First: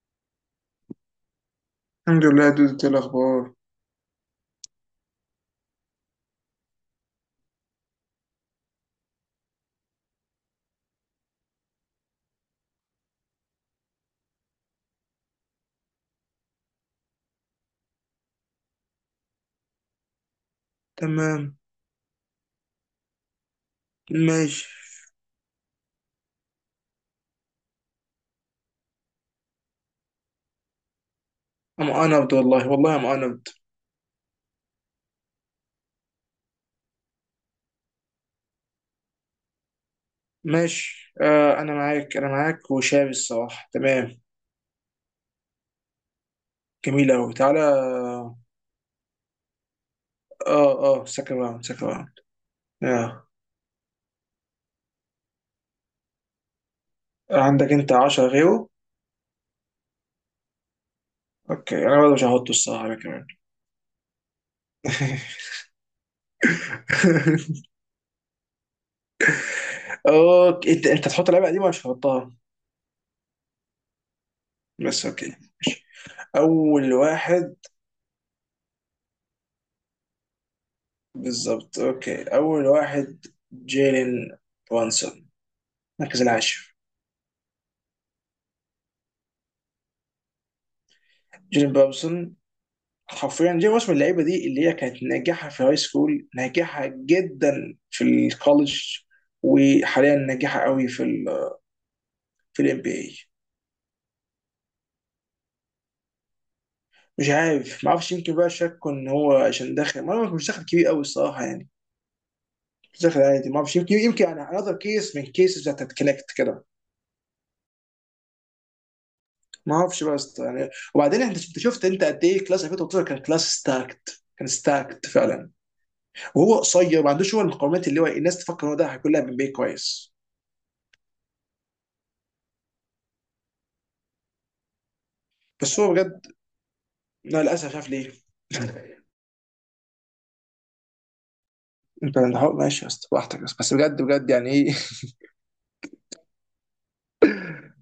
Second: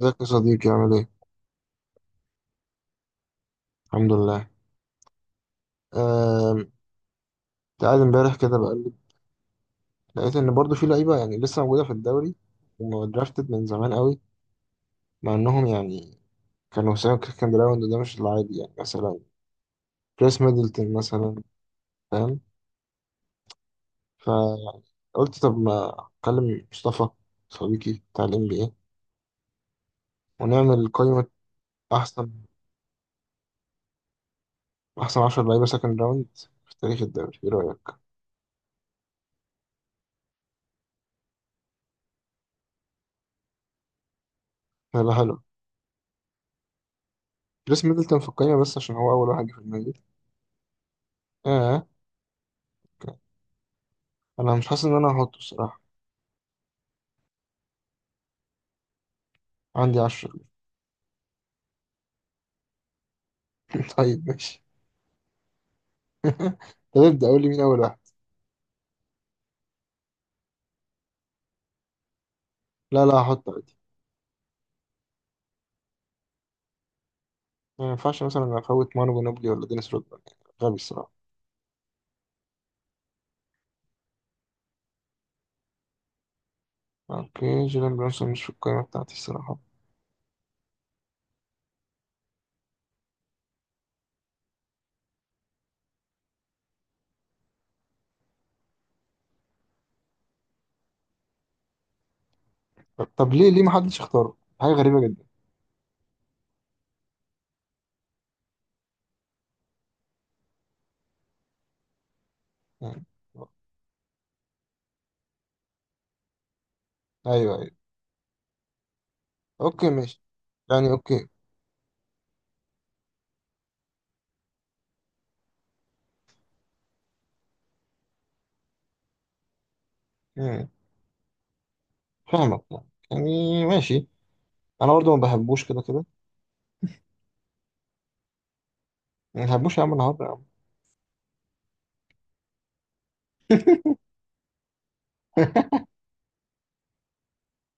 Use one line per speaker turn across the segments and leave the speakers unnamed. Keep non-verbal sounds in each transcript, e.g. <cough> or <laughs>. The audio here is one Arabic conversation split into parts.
ازيك يا صديقي؟ عامل ايه؟
الحمد لله دود. إنت إيه الاخبار؟
الحمد لله. آم، تعال امبارح كده بقلب، لقيت ان برضو في لعيبه يعني لسه موجوده في الدوري ومدرافتد من زمان قوي، مع انهم يعني كانوا ساهم كان جراوند وده مش العادي، يعني مثلا كريس ميدلتون مثلا،
تمام.
فاهم.
ماشي.
فقلت طب ما اكلم مصطفى، صديقي بتاع الام بي اي، ونعمل قائمه احسن
انبد والله، والله انبد.
10 لعيبه سكند راوند في تاريخ الدوري، ايه رايك؟
ماشي، آه، انا معاك، انا معاك وشاب الصراحه تمام.
هيبقى حلو.
جميل قوي. تعالى
كريس ميدلتون في القائمه، بس عشان هو اول واحد جه في دماغي.
اه اه سكند راوند سكند
آه.
راوند. آه.
انا مش حاسس ان انا هحطه الصراحه.
عندك انت 10 غيره.
عندي عشرة.
اوكي انا برضه مش هحطه الصراحه انا كمان.
<laughs> طيب ماشي. <laughs> طب ابدأ قول لي مين
<laughs>
أول واحد.
اوكي انت انت تحط لعبه قديمه مش هحطها
لا لا هحط عادي.
بس اوكي. اول واحد
ما ينفعش مثلا أفوت مانو جنوبلي ولا دينيس رودمان، يعني غبي الصراحة.
بالظبط. اوكي اول واحد جيلين برانسون المركز العاشر.
أوكي، جيلان برونسون مش في القائمة بتاعتي الصراحة.
جيلين برانسون حرفيا جاي موس من اللعيبه دي، اللي هي كانت ناجحه في هاي سكول، ناجحه جدا في الكولج، وحاليا ناجحه قوي في ال... في الام بي
طب,
اي.
طب ليه محدش اختاره؟ حاجة غريبة جدا.
مش عارف، ما اعرفش، يمكن بقى شكوا ان هو عشان داخل، ما أعرف، مش داخل كبير قوي الصراحه يعني. مش
يعني
داخل عادي، ما اعرفش، يمكن يمكن انا انذر كيس من كيسز بتاعت كونكت كده.
أيوه أيوه.
ما
أوكي
اعرفش
ماشي.
بس يعني.
يعني
وبعدين
أوكي.
انت شفت شفت انت قد ايه كلاس 2013 كان كلاس ستاكت، كان ستاكت فعلا. وهو قصير، ما عندوش هو المقومات اللي هو الناس تفكر ان هو ده هيكون لاعب ام بي اي كويس.
مم. فاهمك، يعني ماشي. أنا برضو ما بحبوش
بس
كده
هو
كده.
بجد، لا للاسف مش عارف ليه. <laughs>
ما بحبوش يا عم النهاردة يا عم.
ماشي يا اسطى براحتك، بس بس بجد بجد يعني ايه.
<laughs>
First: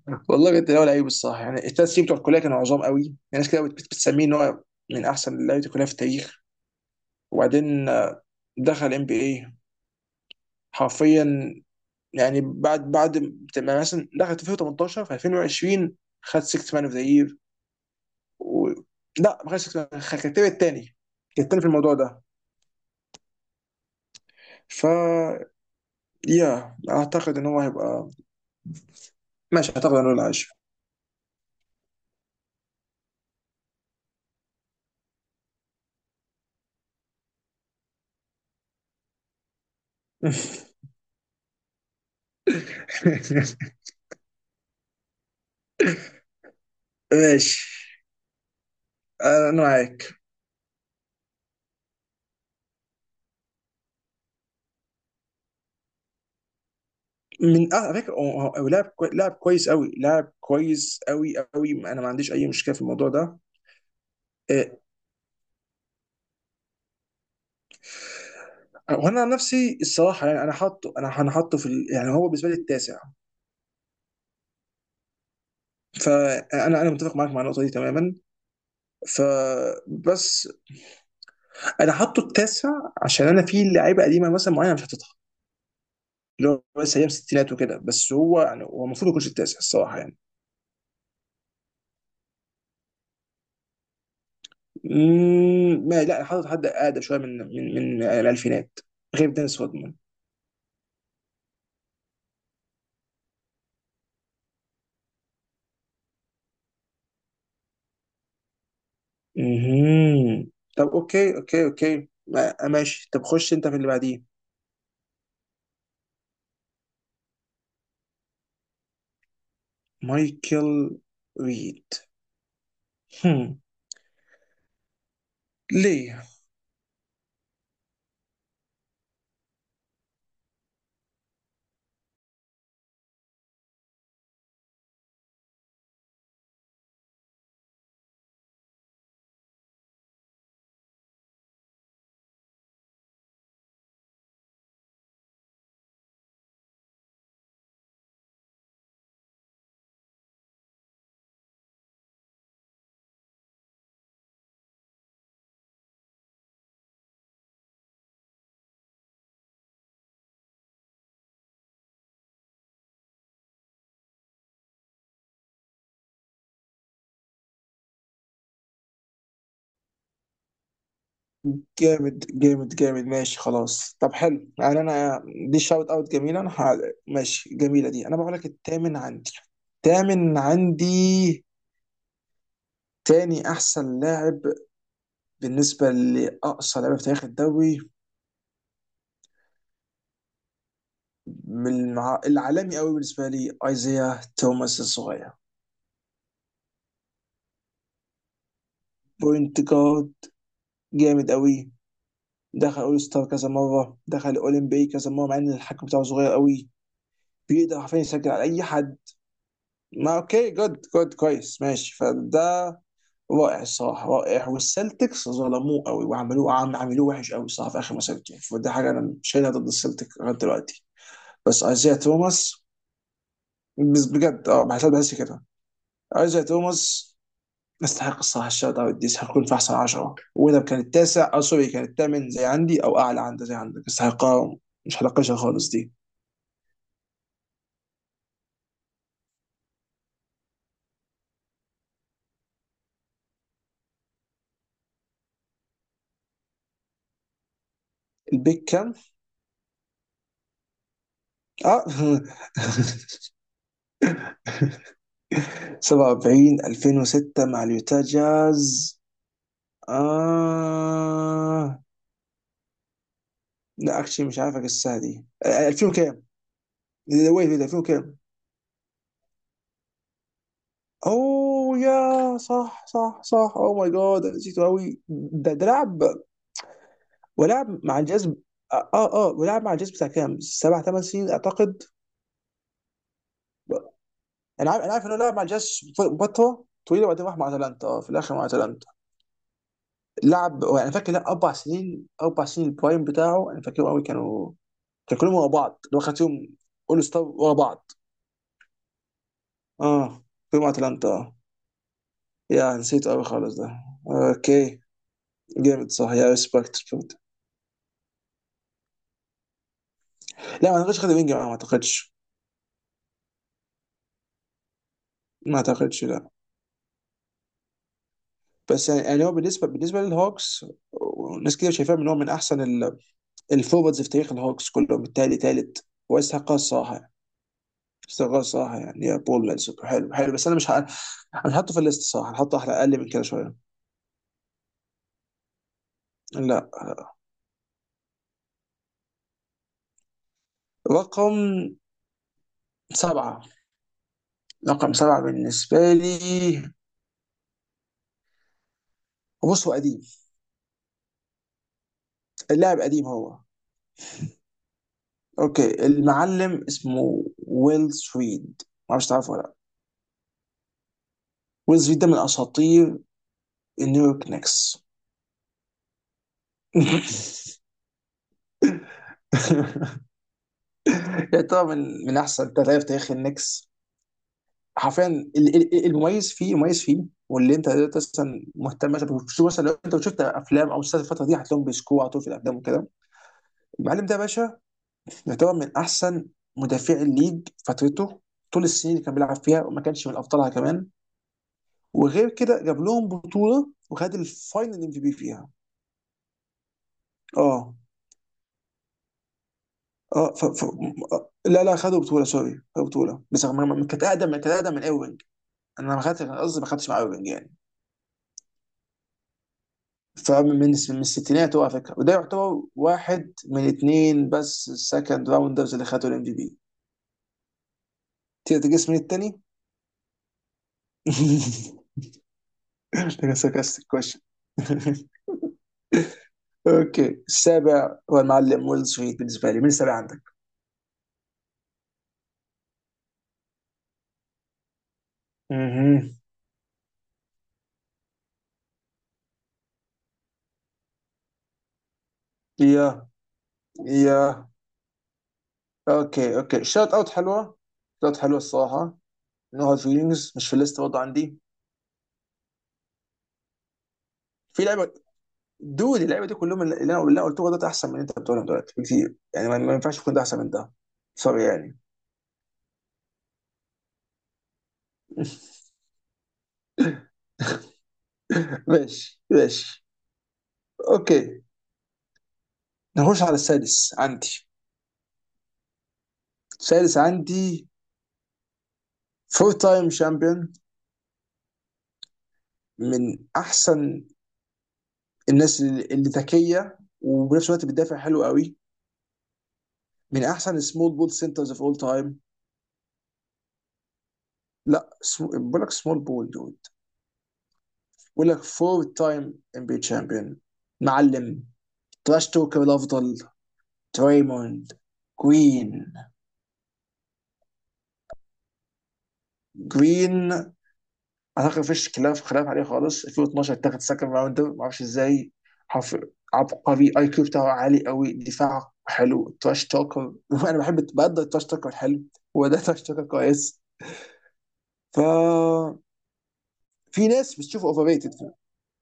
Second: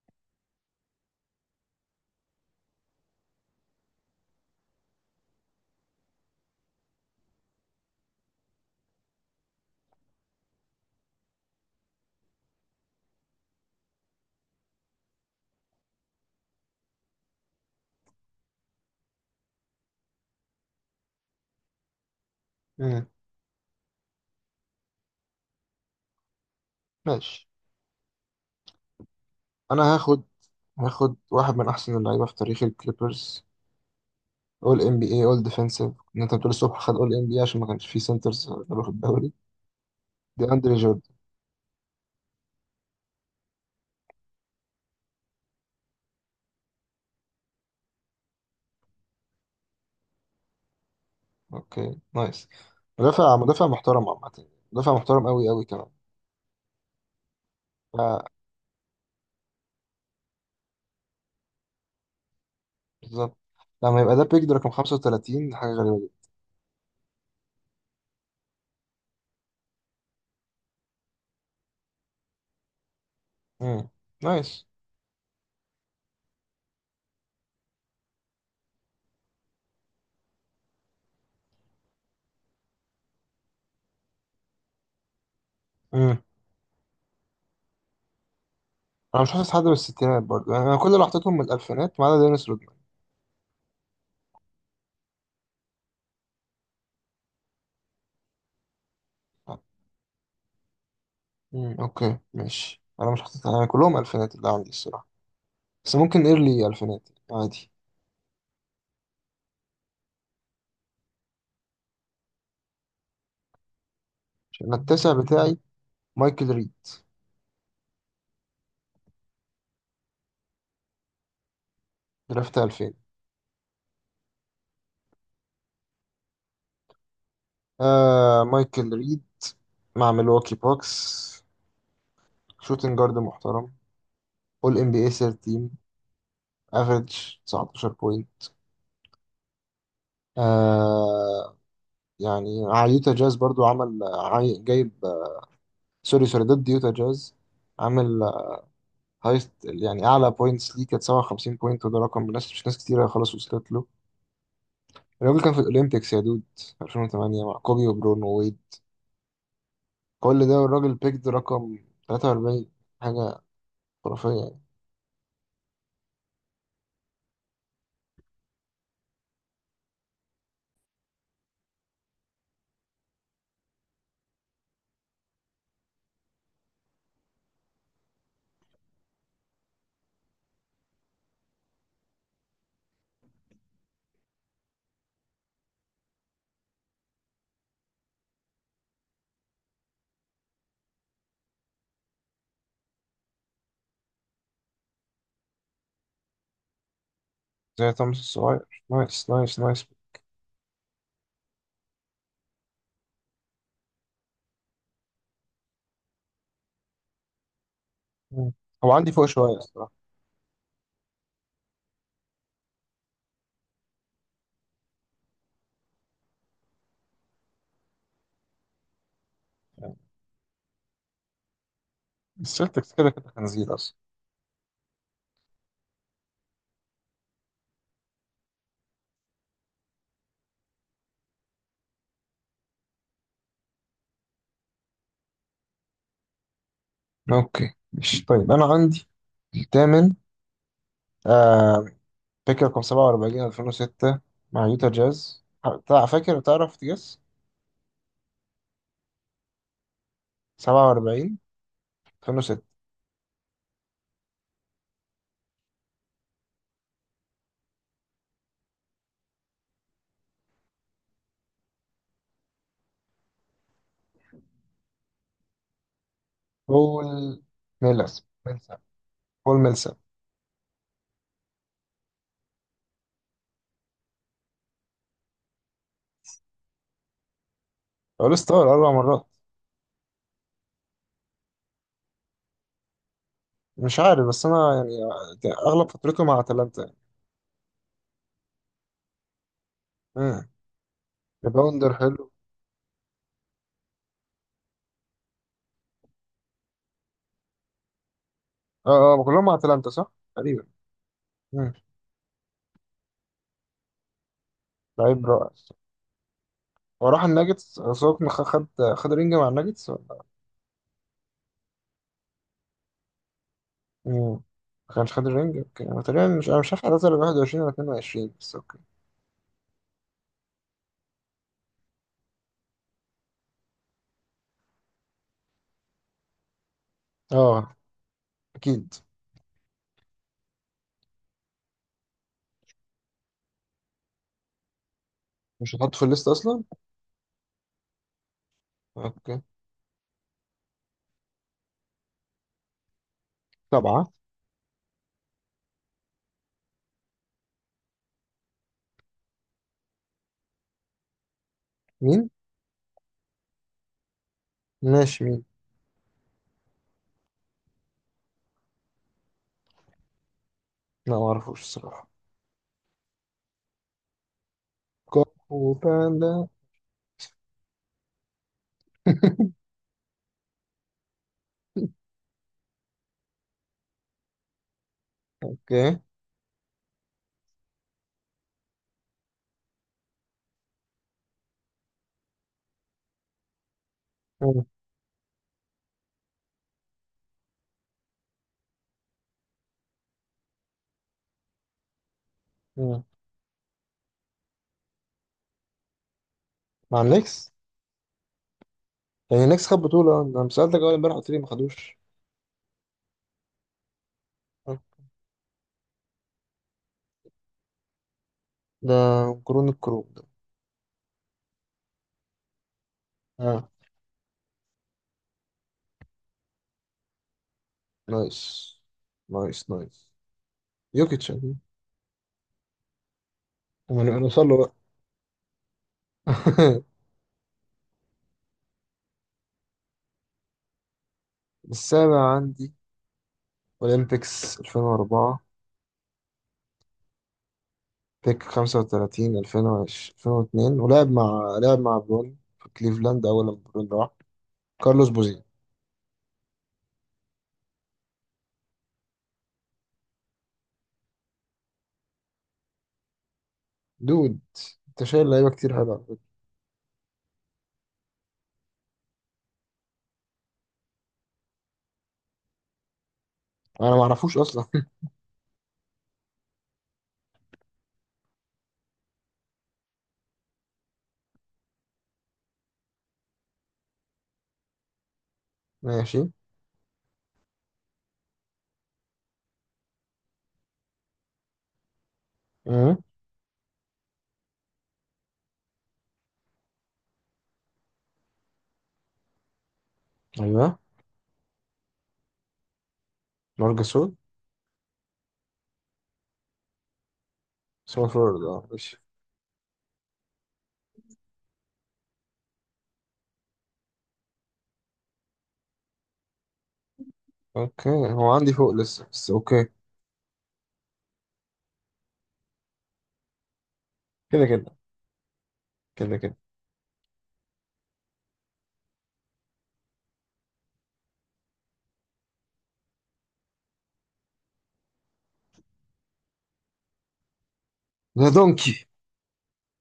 <laughs> والله بجد هو لعيب الصراحه يعني. الثلاث سنين بتوع الكليه كانوا عظام قوي يعني. ناس كده بتسميه ان هو من احسن لعيبه الكليه في التاريخ. وبعدين دخل ام بي اي حرفيا. يعني بعد بعد ما مثلا دخل 2018، في 2020 خد 6 مان اوف ذا يير و... لا ما خدش 6 مان، كان الثاني، كان الثاني في الموضوع ده.
مم.
ف يا اعتقد ان
ماشي.
هو هيبقى... ماشي اعتقد
أنا
انه
هاخد،
العاشر.
واحد من أحسن اللعيبة في تاريخ الكليبرز، اول ام بي اي، اول ديفensive، ان انت بتقول الصبح خد اول ام بي اي عشان ما كانش فيه سنترز قالوا في الدوري، دي اندري جوردن.
<laughs> ماشي، انا معاك.
اوكي نايس. مدافع محترم عامة، مدافع محترم قوي كمان.
من على فكره
ف-
هو هو لاعب كويس قوي، لاعب كويس قوي قوي، انا ما عنديش اي مشكله في الموضوع ده.
بالظبط. لما يبقى ده بيك ده رقم
إيه،
35، حاجة غريبة جدا.
وانا عن نفسي الصراحه يعني انا حاطه، انا انا حاطه في ال... يعني هو بالنسبه لي التاسع.
امم، نايس.
فانا انا متفق معاك مع النقطه دي تماما. فبس انا حاطه التاسع عشان انا في لعيبه قديمه مثلا معينه مش حاططها،
امم،
اللي هو بس ايام الستينات وكده. بس هو يعني، هو المفروض ما
انا
يكونش
مش حاسس
التاسع
حد من
الصراحه يعني.
الستينات برضه يعني، انا كل اللي حطيتهم من الالفينات ما عدا دينيس رودمان.
ما لا حاطط حد اقدم شويه من من الالفينات غير دينيس رودمان.
اوكي ماشي. انا مش حاطط يعني، كلهم الفينات اللي عندي الصراحة، بس ممكن ايرلي الفينات عادي.
مهم. طب اوكي اوكي اوكي ماشي. طب خش انت في اللي بعديه.
عشان التاسع بتاعي مايكل ريد،
مايكل ريد.
درافت 2000.
هم. ليه؟
آه مايكل ريد، مع ميلواكي بوكس، شوتنج جارد محترم، اول ام بي اي سير تيم، افريج 19 بوينت. آه، يعني مع يوتا جاز برضو عمل جايب، سوري سوري، ضد يوتا جاز، عامل هايست يعني اعلى بوينتس ليه، كانت 57 بوينت، وده رقم ناس مش ناس كتيره خلاص وصلت له. الراجل كان في الاولمبيكس يا دود، 2008 مع كوبي وبرون وويد، كل ده والراجل بيكد رقم 43. حاجه خرافيه يعني.
جامد جامد جامد. ماشي خلاص. طب حلو يعني انا دي شاوت اوت جميله. ماشي جميله دي. انا بقول لك التامن عندي، التامن عندي، تاني احسن لاعب بالنسبه لاقصى لعيبه في تاريخ الدوري. من العالمي قوي بالنسبه لي ايزيا توماس الصغير.
زي توماس الصغير، نايس نايس نايس.
بوينت جارد جامد قوي، دخل اول ستار كذا مره، دخل اولمبي كذا مره مع ان الحكم بتاعه صغير قوي.
مم.
بيقدر
هو
حرفيا
عندي فوق
يسجل على
شوية
اي حد.
الصراحة.
ما اوكي جود جود كويس ماشي. فده رائع الصراحه رائع. والسلتكس ظلموه قوي وعملوه عملوه وحش قوي الصراحه في اخر مسيرته يعني. فده حاجه
يعني
انا مش شايلها ضد السلتك لغايه دلوقتي. بس
السلتكس
ايزيا
كده كده
توماس،
خنزير أصلا.
بس بجد اه بحس بحس كده ايزيا توماس يستحق الصراحه الشوت اوت دي. يستحقون في احسن 10، واذا كان التاسع او سوري كان الثامن زي عندي او اعلى عنده زي عندك، يستحقها. مش هناقشها خالص دي.
أوكي مش، طيب أنا عندي الثامن، آه، بيك رقم 47 2006 مع يوتا جاز. فاكر؟ تعرف تجس؟
البيك كام؟
47 2006.
اه <laughs> <applause> 47 2006 مع اليوتا جاز. آه لا اكشلي مش عارف اجسها دي. آه، 2000 كام؟
بول ميلس
ويت ويت
ميلسا،
2000 كام؟
بول ميلسا.
اوه يا صح صح صح. اوه ماي جاد نسيته قوي ده. ده لعب
أول ستار
ولعب
أربع
مع الجاز.
مرات.
اه اه آه، ولعب مع الجاز بتاع كام؟ سبع ثمان سنين اعتقد.
مش عارف، بس أنا يعني
انا عارف،
أغلب
انا عارف انه
فترته
لعب
مع
مع الجاز
أتلانتا يعني.
فتره طويله وبعدين راح مع اتلانتا، اه في الاخر مع اتلانتا.
مم.
لعب انا
ريباوندر
فاكر لا
حلو.
اربع سنين، اربع سنين البرايم بتاعه انا فاكرهم قوي. كانوا كانوا كلهم ورا بعض اللي هو خد فيهم اول ستار ورا بعض.
أه أه كلهم مع أتلانتا صح؟ تقريبا.
اه كلهم مع
مم.
اتلانتا اه. يا نسيت قوي خالص ده.
لعيب رائع.
اوكي جامد، صح
وراح
يا ريسبكت.
الناجتس، سوق خد، خد رينج مع الناجتس ولا؟
لا ما اعتقدش خد وينج معاه، ما اعتقدش.
مم. ما كانش خد الرينج. اوكي انا تقريبا مش،
ما
انا مش عارف،
اعتقدش
اعتذر
لا.
21 ولا 22، بس اوكي.
بس يعني، يعني هو بالنسبه للهوكس، ناس كتير شايفاه ان هو من احسن الفورواردز في تاريخ الهوكس كلهم. التالي تالت ويستحقها
اه
الصراحه.
اكيد.
يستحقها الصراحه يعني يا بول لانسر، حلو حلو. بس انا مش ه... انا هحطه في الليست الصراحه، هحطه احلى اقل من كده شويه.
مش هتحط في الليست اصلا؟
لا.
اوكي.
رقم
سبعة.
سبعه، رقم سبعه بالنسبه لي. بص هو قديم،
مين؟
اللاعب قديم هو.
ماشي، مين؟
اوكي المعلم اسمه ويل سويد، ما اعرفش تعرفه ولا لا.
لا ما اعرفوش الصراحة.
ويل سويد ده من اساطير النيويورك
كونغ
نيكس.
باندا. <laughs>
<laughs> لا طبعا من من احسن تلاتة في تاريخ النكس
اوكي.
حرفيا. المميز فيه مميز فيه. واللي انت دلوقتي اصلا مهتم مثلا بتشوف، مثلا لو انت شفت افلام او مسلسلات الفتره دي، هتلاقيهم بيسكوا على طول في الافلام وكده.
مم.
المعلم ده يا باشا يعتبر من احسن مدافع الليج فترته، طول السنين اللي كان بيلعب فيها، وما كانش من ابطالها كمان.
مم.
وغير كده جاب لهم بطوله وخد الفاينل ام في بي فيها.
مع النكس.
اه.
يعني النكس خد بطولة؟ انا لما سألتك اول امبارح قلت
اه
لي
ف...
ما
ف...
خدوش.
لا لا خدوا بطوله. سوري خدوا بطوله، بس
آه.
كانت اقدم، كانت اقدم من ايرفينج. انا ما خدتش، قصدي ما خدتش مع ايرفينج يعني.
ده كرون الكروب ده.
فمن من الستينات هو على فكره، وده يعتبر
اه
واحد من اثنين بس السكند راوندرز اللي خدوا الام في بي.
نايس،
تقدر
نايس
تجس من
نايس.
الثاني؟
يوكيتش أكيد.
<laughs> مش
ومن وصل له بقى؟
ساركاستيك كويشن. <laughs>
<laughs>
اوكي السابع هو المعلم ويل سويت بالنسبه لي. من السابع عندك؟
السابع عندي أولمبيكس 2004،
اها.
بيك 35 2020 2002، ولعب مع برون في كليفلاند أول لما برون
يا
راح، كارلوس بوزين.
يا، اوكي اوكي شوت اوت حلوه، شوت اوت حلوه الصراحه. نو هارد فيلينجز، مش في الليست برضه عندي.
دود أنت شايل لعيبة
في
كتير
لعبه
حلوة على فكرة.
دود اللعبه دي كلهم اللي انا اللي أنا قلته ده احسن من اللي انت بتقولهم دلوقتي بكتير يعني، ما ما ينفعش يكون ده احسن من ده، سوري يعني.
أنا ما أعرفوش أصلا. <laughs>
<laughs> ماشي ماشي. اوكي نخش على السادس عندي.
ماشي.
السادس عندي فور تايم شامبيون.
أمم،
من احسن الناس اللي اللي ذكيه وبنفس الوقت بتدافع حلو قوي.
أيوه.
من احسن سمول بول سنترز اوف اول تايم.
مارجاسول.
لا بقول لك سمول بول دود.
سمول فورورد، أه ماشي.
بقول لك فور تايم ام بي شامبيون. معلم تراش توكر الافضل. تريموند جرين.
أوكي هو عندي فوق لسه، بس أوكي.
جرين اعتقد مفيش خلاف، خلاف عليه خالص.
كده
2012
كده،
اتاخد سكند راوند ما اعرفش
كده
ازاي.
كده.
حرف عبقري، اي كيو بتاعه عالي قوي، دفاعه حلو، تراش توكر. <laughs> انا بحب بقدر التراش توكر الحلو. هو ده تراش توكر كويس. ف في
ده
ناس بتشوفه اوفر
دونكي.
ريتد.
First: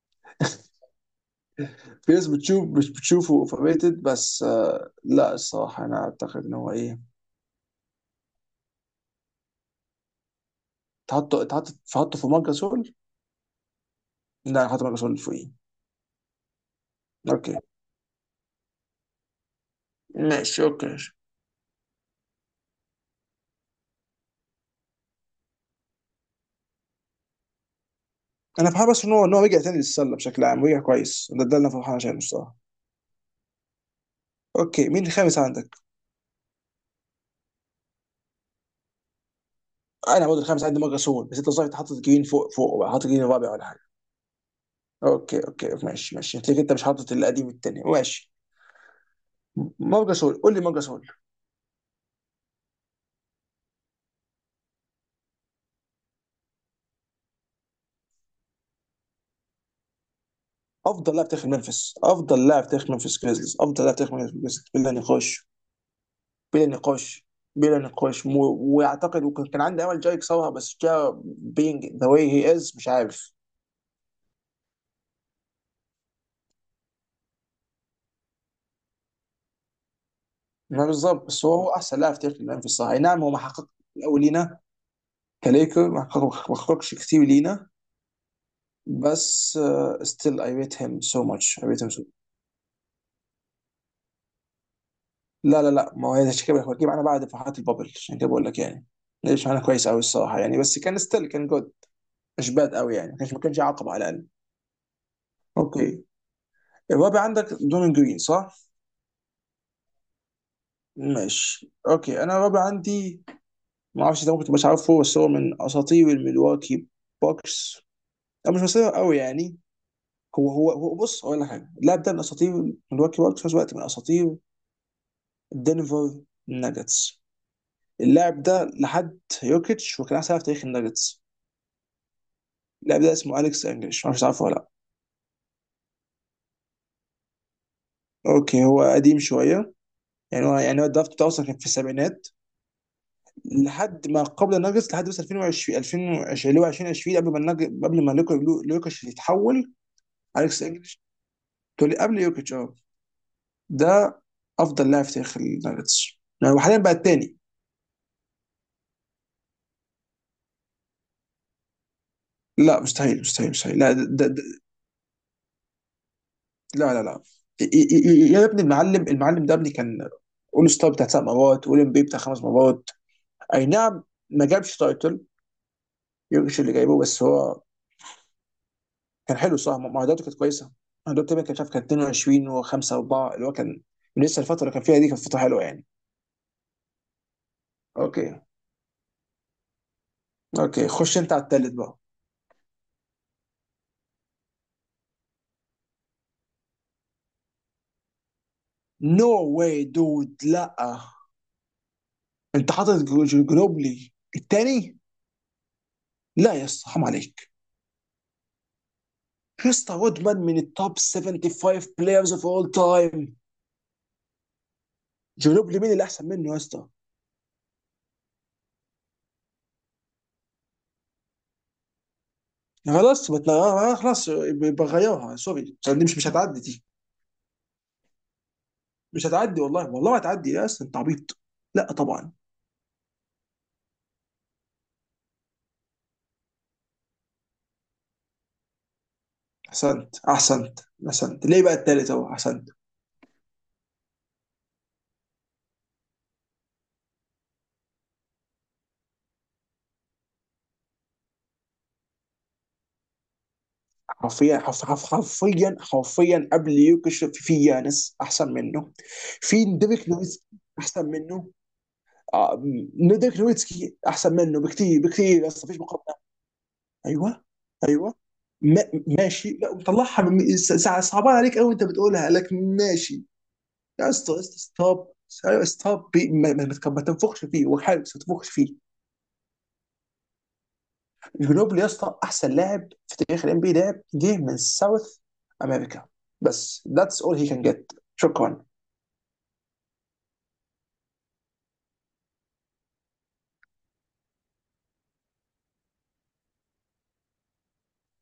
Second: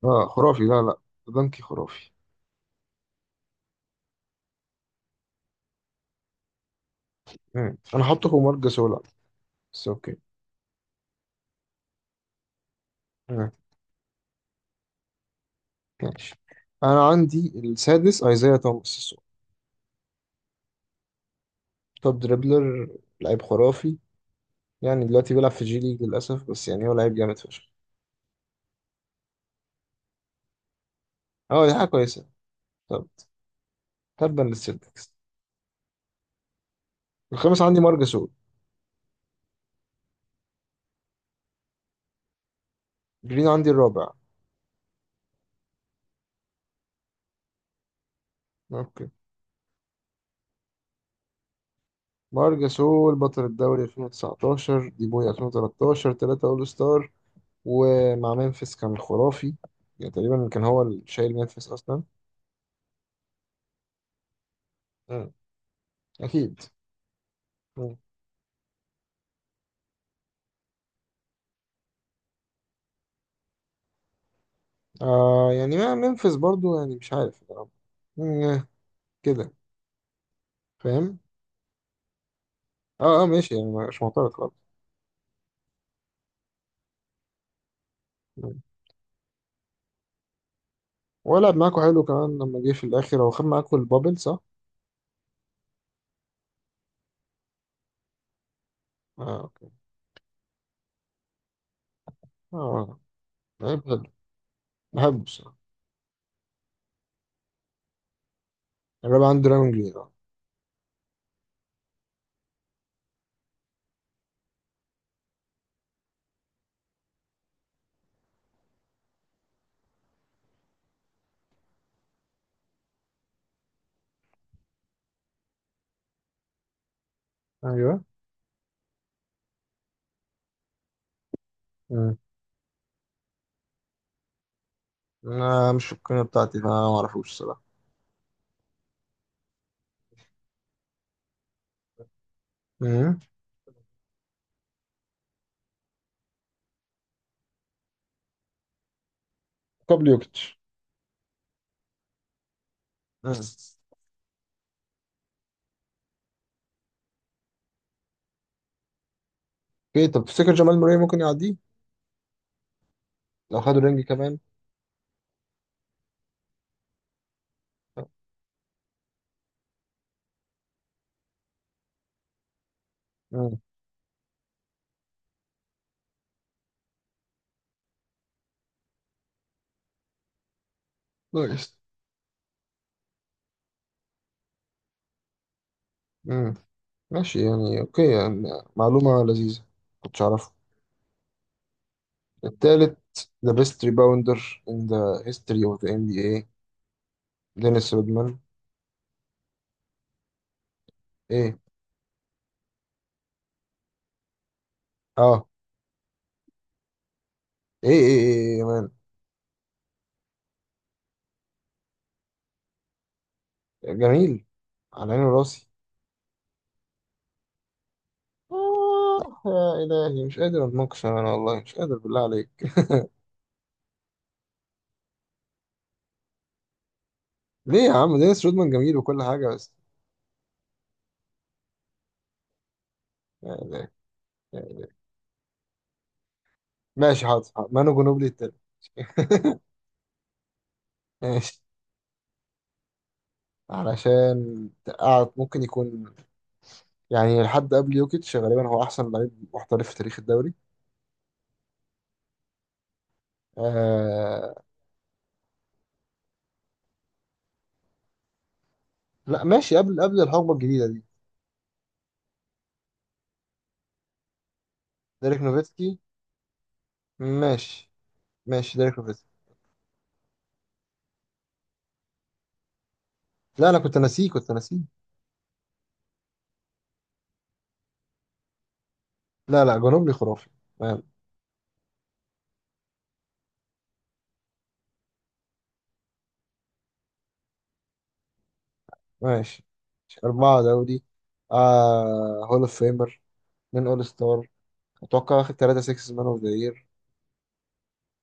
أه خرافي، لا لا، ده دونكي خرافي.
في ناس بتشوف مش بتشوفه اوفر ريتد. بس لا الصراحه انا اعتقد ان هو ايه.
أمم، أنا حاطه فوق مارجاسول، بس أوكي.
تحطه تحطه في ماركس سول.
مم.
لا هحط ماركس سول فوقيه.
ماشي. انا عندي
اوكي
السادس ايزايا توماس
ماشي اوكي.
توب دريبلر، لعيب خرافي، يعني دلوقتي بيلعب في جي ليج للاسف، بس يعني هو لعيب جامد فشخ.
انا فرحان بس ان هو ان هو رجع تاني للسله بشكل عام، رجع كويس، ده ده
اه
اللي
دي
انا
حاجه
فرحان عشانه
كويسه.
الصراحه.
طب، تبا
اوكي مين
للسيلتكس.
الخامس عندك؟
الخامس عندي مارجاسول.
انا برضه الخامس عندي مجا سول. بس انت صحيح حاطط جرين فوق؟ فوق بقى حاطط جرين
جرين
الرابع ولا
عندي
حاجه؟
الرابع.
اوكي اوكي ماشي ماشي، هتلاقيك انت مش حاطط القديم التاني. ماشي.
اوكي.
مارجا سول، قول لي مارجا سول.
مارجاسول بطل الدوري 2019، دي بوي 2013، ثلاثة اول ستار، ومع ممفيس كان خرافي. يعني تقريبا كان هو اللي
افضل لاعب
شايل
تاريخ
ممفيس
منفس،
اصلا.
افضل لاعب تاريخ منفس جريزليز، افضل لاعب تاريخ منفس جريزليز بلا
مم.
نقاش.
اكيد.
بلا نقاش، بلا
مم.
نقاش. و... واعتقد وكان، كان عندي امل جاي يكسرها، بس جا بينج ذا واي هي از مش عارف.
آه يعني، ما ممفيس برضو يعني مش عارف. مم. كده.
ما
فاهم.
بالظبط، بس هو احسن لاعب تاريخ منفس صح، أي
اه
نعم
اه
هو ما
ماشي،
حقق.
يعني مش
الاول
معترض خالص.
لينا كليكر ما حققش كتير لينا، بس ستيل اي ريت هيم سو
ولعب
ماتش، اي ريت
معاكوا
هيم سو.
حلو كمان لما جه في الاخر، هو خد معاكوا البابل صح؟
لا لا لا، ما هو عشان كده جه معانا بعد فرحات البابل، عشان كده بقول لك يعني.
اه
ليش معانا
اوكي.
كويس قوي الصراحه يعني، بس كان ستيل كان جود. مش باد قوي
اه
يعني، ما كانش ما كانش
لعيب
عقبه
حلو،
على الاقل.
بحبه الصراحه.
اوكي الرابع عندك دون جرين صح؟
الرابع عندي دراجون جليد اه.
ماشي اوكي انا الرابع عندي ما اعرفش ده، ممكن تبقاش عارفه، بس هو من اساطير الملواكي بوكس. او مش اساطير قوي يعني. هو هو هو بص اقول لك حاجه، اللاعب ده من اساطير الملواكي بوكس، في نفس الوقت من اساطير دنفر ناجتس.
ايوه.
اللاعب ده لحد يوكيتش وكان احسن لاعب في تاريخ الناجتس.
مم.
اللاعب ده اسمه اليكس انجلش، ما اعرفش عارفه ولا لا.
انا مش في القناة بتاعتي، فانا ما اعرفوش الصراحه.
اوكي هو قديم شويه يعني. هو يعني هو الدرافت بتاعه أصلاً كان في السبعينات.
مم.
لحد ما قبل الناجتس لحد بس 2020 2020، اللي هو 2020 قبل ما قبل ما لوكيتش يتحول.
قبل يوكيتش.
اليكس انجلش. تقول لي قبل يوكيتش اه.
مم.
ده افضل لاعب في تاريخ الناجتس، يعني هو حاليا بقى الثاني.
اوكي. طب تفتكر جمال موري ممكن يعديه؟
لا مستحيل مستحيل
لو خد
مستحيل لا.
الرينج
ده,
كمان.
ده, لا لا لا. يا ابني المعلم ده ابني كان اول ستار بتاع سبع مرات، اول ام بي بتاع خمس مرات.
مم.
اي نعم ما جابش تايتل، يورجش اللي جايبه، بس هو كان حلو صح، معداته كانت كويسه. معداته تقريبا كان
نايس.
شاف، كان 22 و5 4 اللي هو كان. لسه الفتره اللي كان فيها دي كانت فتره حلوه يعني.
مم. ماشي يعني اوكي
اوكي.
يعني. معلومة لذيذة، كنتش اعرفها.
اوكي خش انت على التالت بقى.
التالت the best rebounder in the history of the NBA، دينيس رودمان.
نو واي دود، لا.
ايه؟
انت حاطط جنوبلي التاني؟
اه
لا يا اسطى حرام عليك.
ايه ايه ايه يا مان.
يا اسطى وودمان من التوب 75 بلايرز اوف اول تايم.
جميل، على عيني
جنوب
وراسي.
مين اللي احسن منه يا اسطى؟
آه، يا إلهي، مش قادر أتناقش أنا، والله مش قادر، بالله عليك.
يعني خلاص ما تنا- خلاص. بغيرها سوري دي، مش مش هتعدي دي.
ليه يا عم؟ دينيس رودمان جميل وكل
مش
حاجة،
هتعدي
بس.
والله والله ما هتعدي يا اسطى، انت عبيط. لا طبعا.
يا إلهي. ماشي حاضر حاضر. مانو جنوبلي التاني. <laughs>
احسنت احسنت. احسنت
ماشي.
ليه بقى التالت اهو؟ احسنت.
علشان قاعد ممكن يكون، يعني لحد قبل يوكيتش غالبا هو أحسن لعيب محترف في تاريخ الدوري. آه.
حرفيا حرفيا حرفيا قبل يوكش في في يانس احسن منه.
لا
في
ماشي، قبل
ديريك نويتسكي
الحقبة الجديدة دي.
احسن منه. آه، ديريك نويتسكي احسن منه بكتير
ديريك
بكتير يا اسطى، مفيش
نوفيتسكي.
مقارنه. ايوه.
ماشي.
ايوه.
ماشي،
ما
ديريك نوفيتسكي.
ماشي، لا وطلعها من ساعة صعبان عليك قوي انت بتقولها لكن ماشي.
لا انا كنت
يا
ناسيه،
اسطى يا اسطى ستوب. ايوه ستوب ما تنفخش فيه وحارس ما تنفخش فيه.
لا لا جنوبلي خرافي. ما-
جنوبلي يا اسطى احسن لاعب في تاريخ الام بي لاعب جه من ساوث امريكا بس، ذاتس اول هي كان جيت، شكرا.
ماشي. أربعة دوري، آه، هول اوف فيمر، اتنين اول ستار، اتوقع واخد تلاتة سكس مان اوف ذا يير.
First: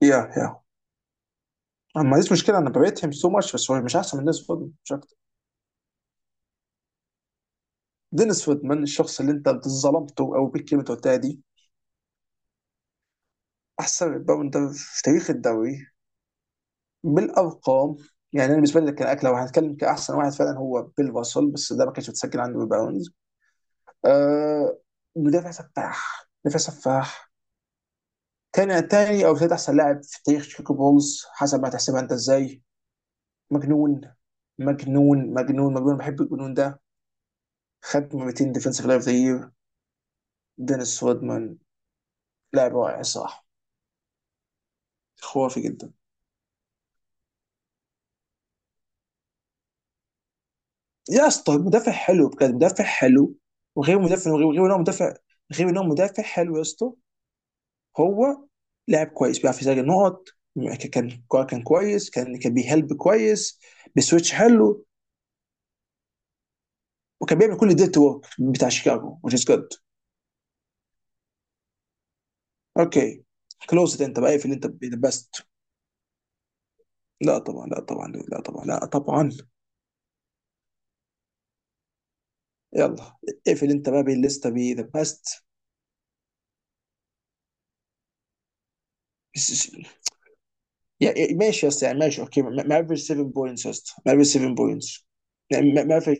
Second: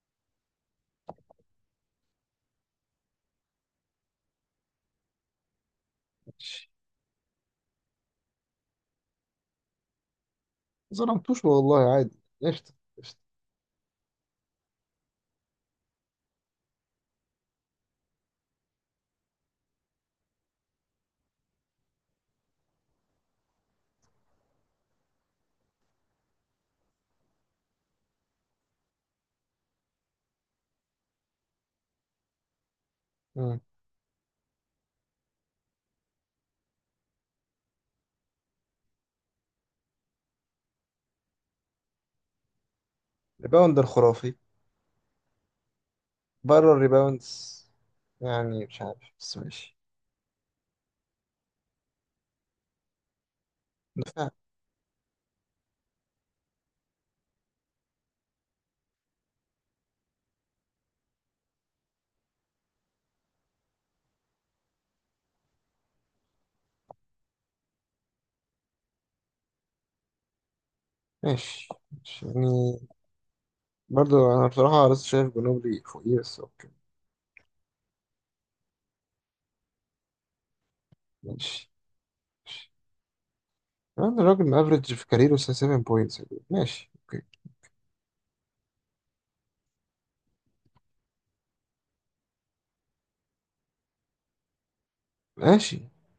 يا يا، أنا ما عنديش مشكله، انا بريت هيم سو ماتش، بس هو مش احسن من دينيس فودمان، مش اكتر. دينيس فودمان الشخص اللي انت ظلمته او بالكلمه اللي أنت قلتها دي.
ظلمتوش والله، عادي قشطة، قشطة.
احسن ريباوندر في تاريخ الدوري بالارقام. يعني انا بالنسبه لي ده كان اكله، لو هنتكلم كاحسن واحد فعلا هو بيل راسل، بس ده ما كانش متسجل عنده بالباونز. آه. مدافع سفاح، مدافع سفاح. كان تاني او ثالث احسن لاعب في تاريخ شيكاغو بولز حسب ما تحسبها انت ازاي.
مم.
مجنون مجنون مجنون، بحب الجنون ده. خد 200 ديفنسيف لايف ذا يير، دينيس رودمان لاعب رائع الصراحه.
ريباوندر خرافي،
خرافي جدا.
بره الريباوندز، يعني مش عارف بس ماشي.
يا اسطى مدافع حلو بجد، مدافع حلو. وغير مدافع، وغير غير انه مدافع، غير انه مدافع حلو يا اسطى، هو لاعب كويس بيعرف يسجل نقط. كان، كان كويس، كان كان بيهلب كويس، بسويتش حلو. وكان بيعمل كل الديرت ورك بتاع شيكاغو which is good.
ماشي ماشي. يعني
اوكي كلوز انت بقى،
برضو انا
اقفل انت
بصراحة لسه شايف
بيست.
جنوبلي فوقيه، بس اوكي.
لا طبعا لا طبعا.
ماشي.
يلا اقفل انت بقى
يعني الراجل
بالليستا بي ذا
مافريج في كاريره
بيست.
7 بوينتس. ماشي اوكي.
يعني ماشي يا اسطى، يعني ماشي اوكي، مافريج 7 بوينتس يا اسطى، مافريج 7 بوينتس. يعني
ماشي.
مافريج،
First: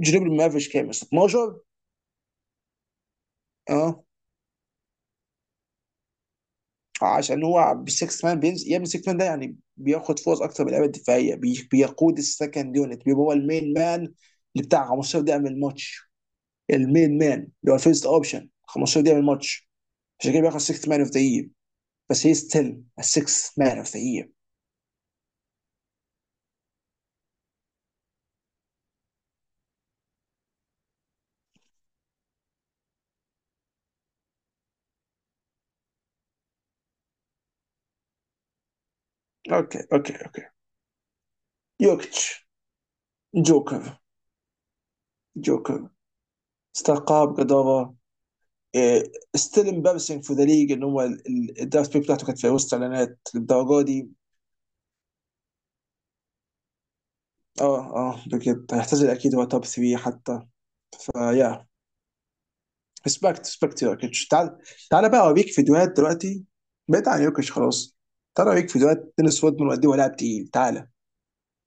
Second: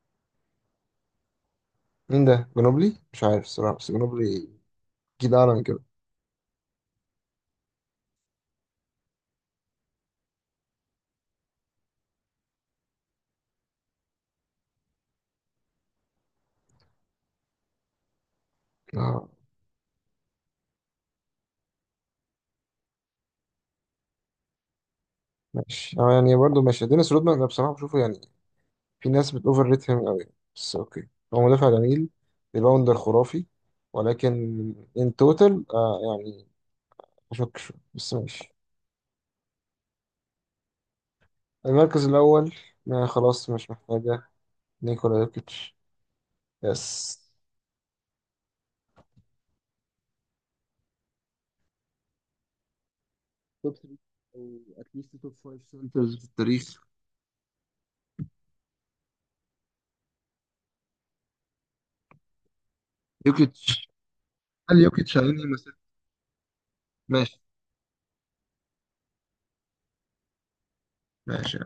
جنوب المافريج كام يا اسطى، 12؟
مين ده؟ جنوبلي، مش عارف الصراحه، بس
اه
جنوبلي جيل اعلى من كده.
عشان هو بالسكس مان بينزل يا ابني. السكس مان ده يعني بياخد فرص اكتر من اللعيبه الدفاعيه، بيقود السكند يونت، بيبقى هو المين مان اللي بتاع 15 دقيقه من الماتش، المين مان اللي هو الفيرست اوبشن 15 دقيقه من
اه
الماتش، عشان كده بياخد 6 مان اوف ذا يير. بس هي ستيل 6 مان اوف ذا يير.
ماشي. اه يعني برضه ماشي. دينيس رودمان انا بصراحه بشوفه يعني، في ناس بتوفر ريت هيم قوي، بس اوكي. هو مدافع جميل، ريباوندر خرافي، ولكن ان توتال آه يعني، اشك شويه، بس ماشي.
اوكي اوكي اوكي.
المركز
يوكيتش.
الاول. ما خلاص مش
جوكر.
محتاجه. نيكولا يوكيتش.
جوكر.
يس.
استقاب جدارة. ستيل امبارسنج في ذا ليج ان هو الدرافت بيك بتاعته كانت في وسط اعلانات
توب
للدرجه
3،
دي.
او اتليست توب 5 سنترز في التاريخ.
اه اه بجد هيعتزل اكيد هو توب 3 حتى. فيا ريسبكت ريسبكت
يوكيتش،
يوكيتش. تعال،
هل
تعال
يوكيتش
بقى اوريك
هينهي مسيرته؟
فيديوهات دلوقتي. بعيد عن
ماشي
يوكيتش خلاص. تعال اوريك فيديوهات دينيس رودمان وقد ايه هو لاعب تقيل. تعال
ماشي.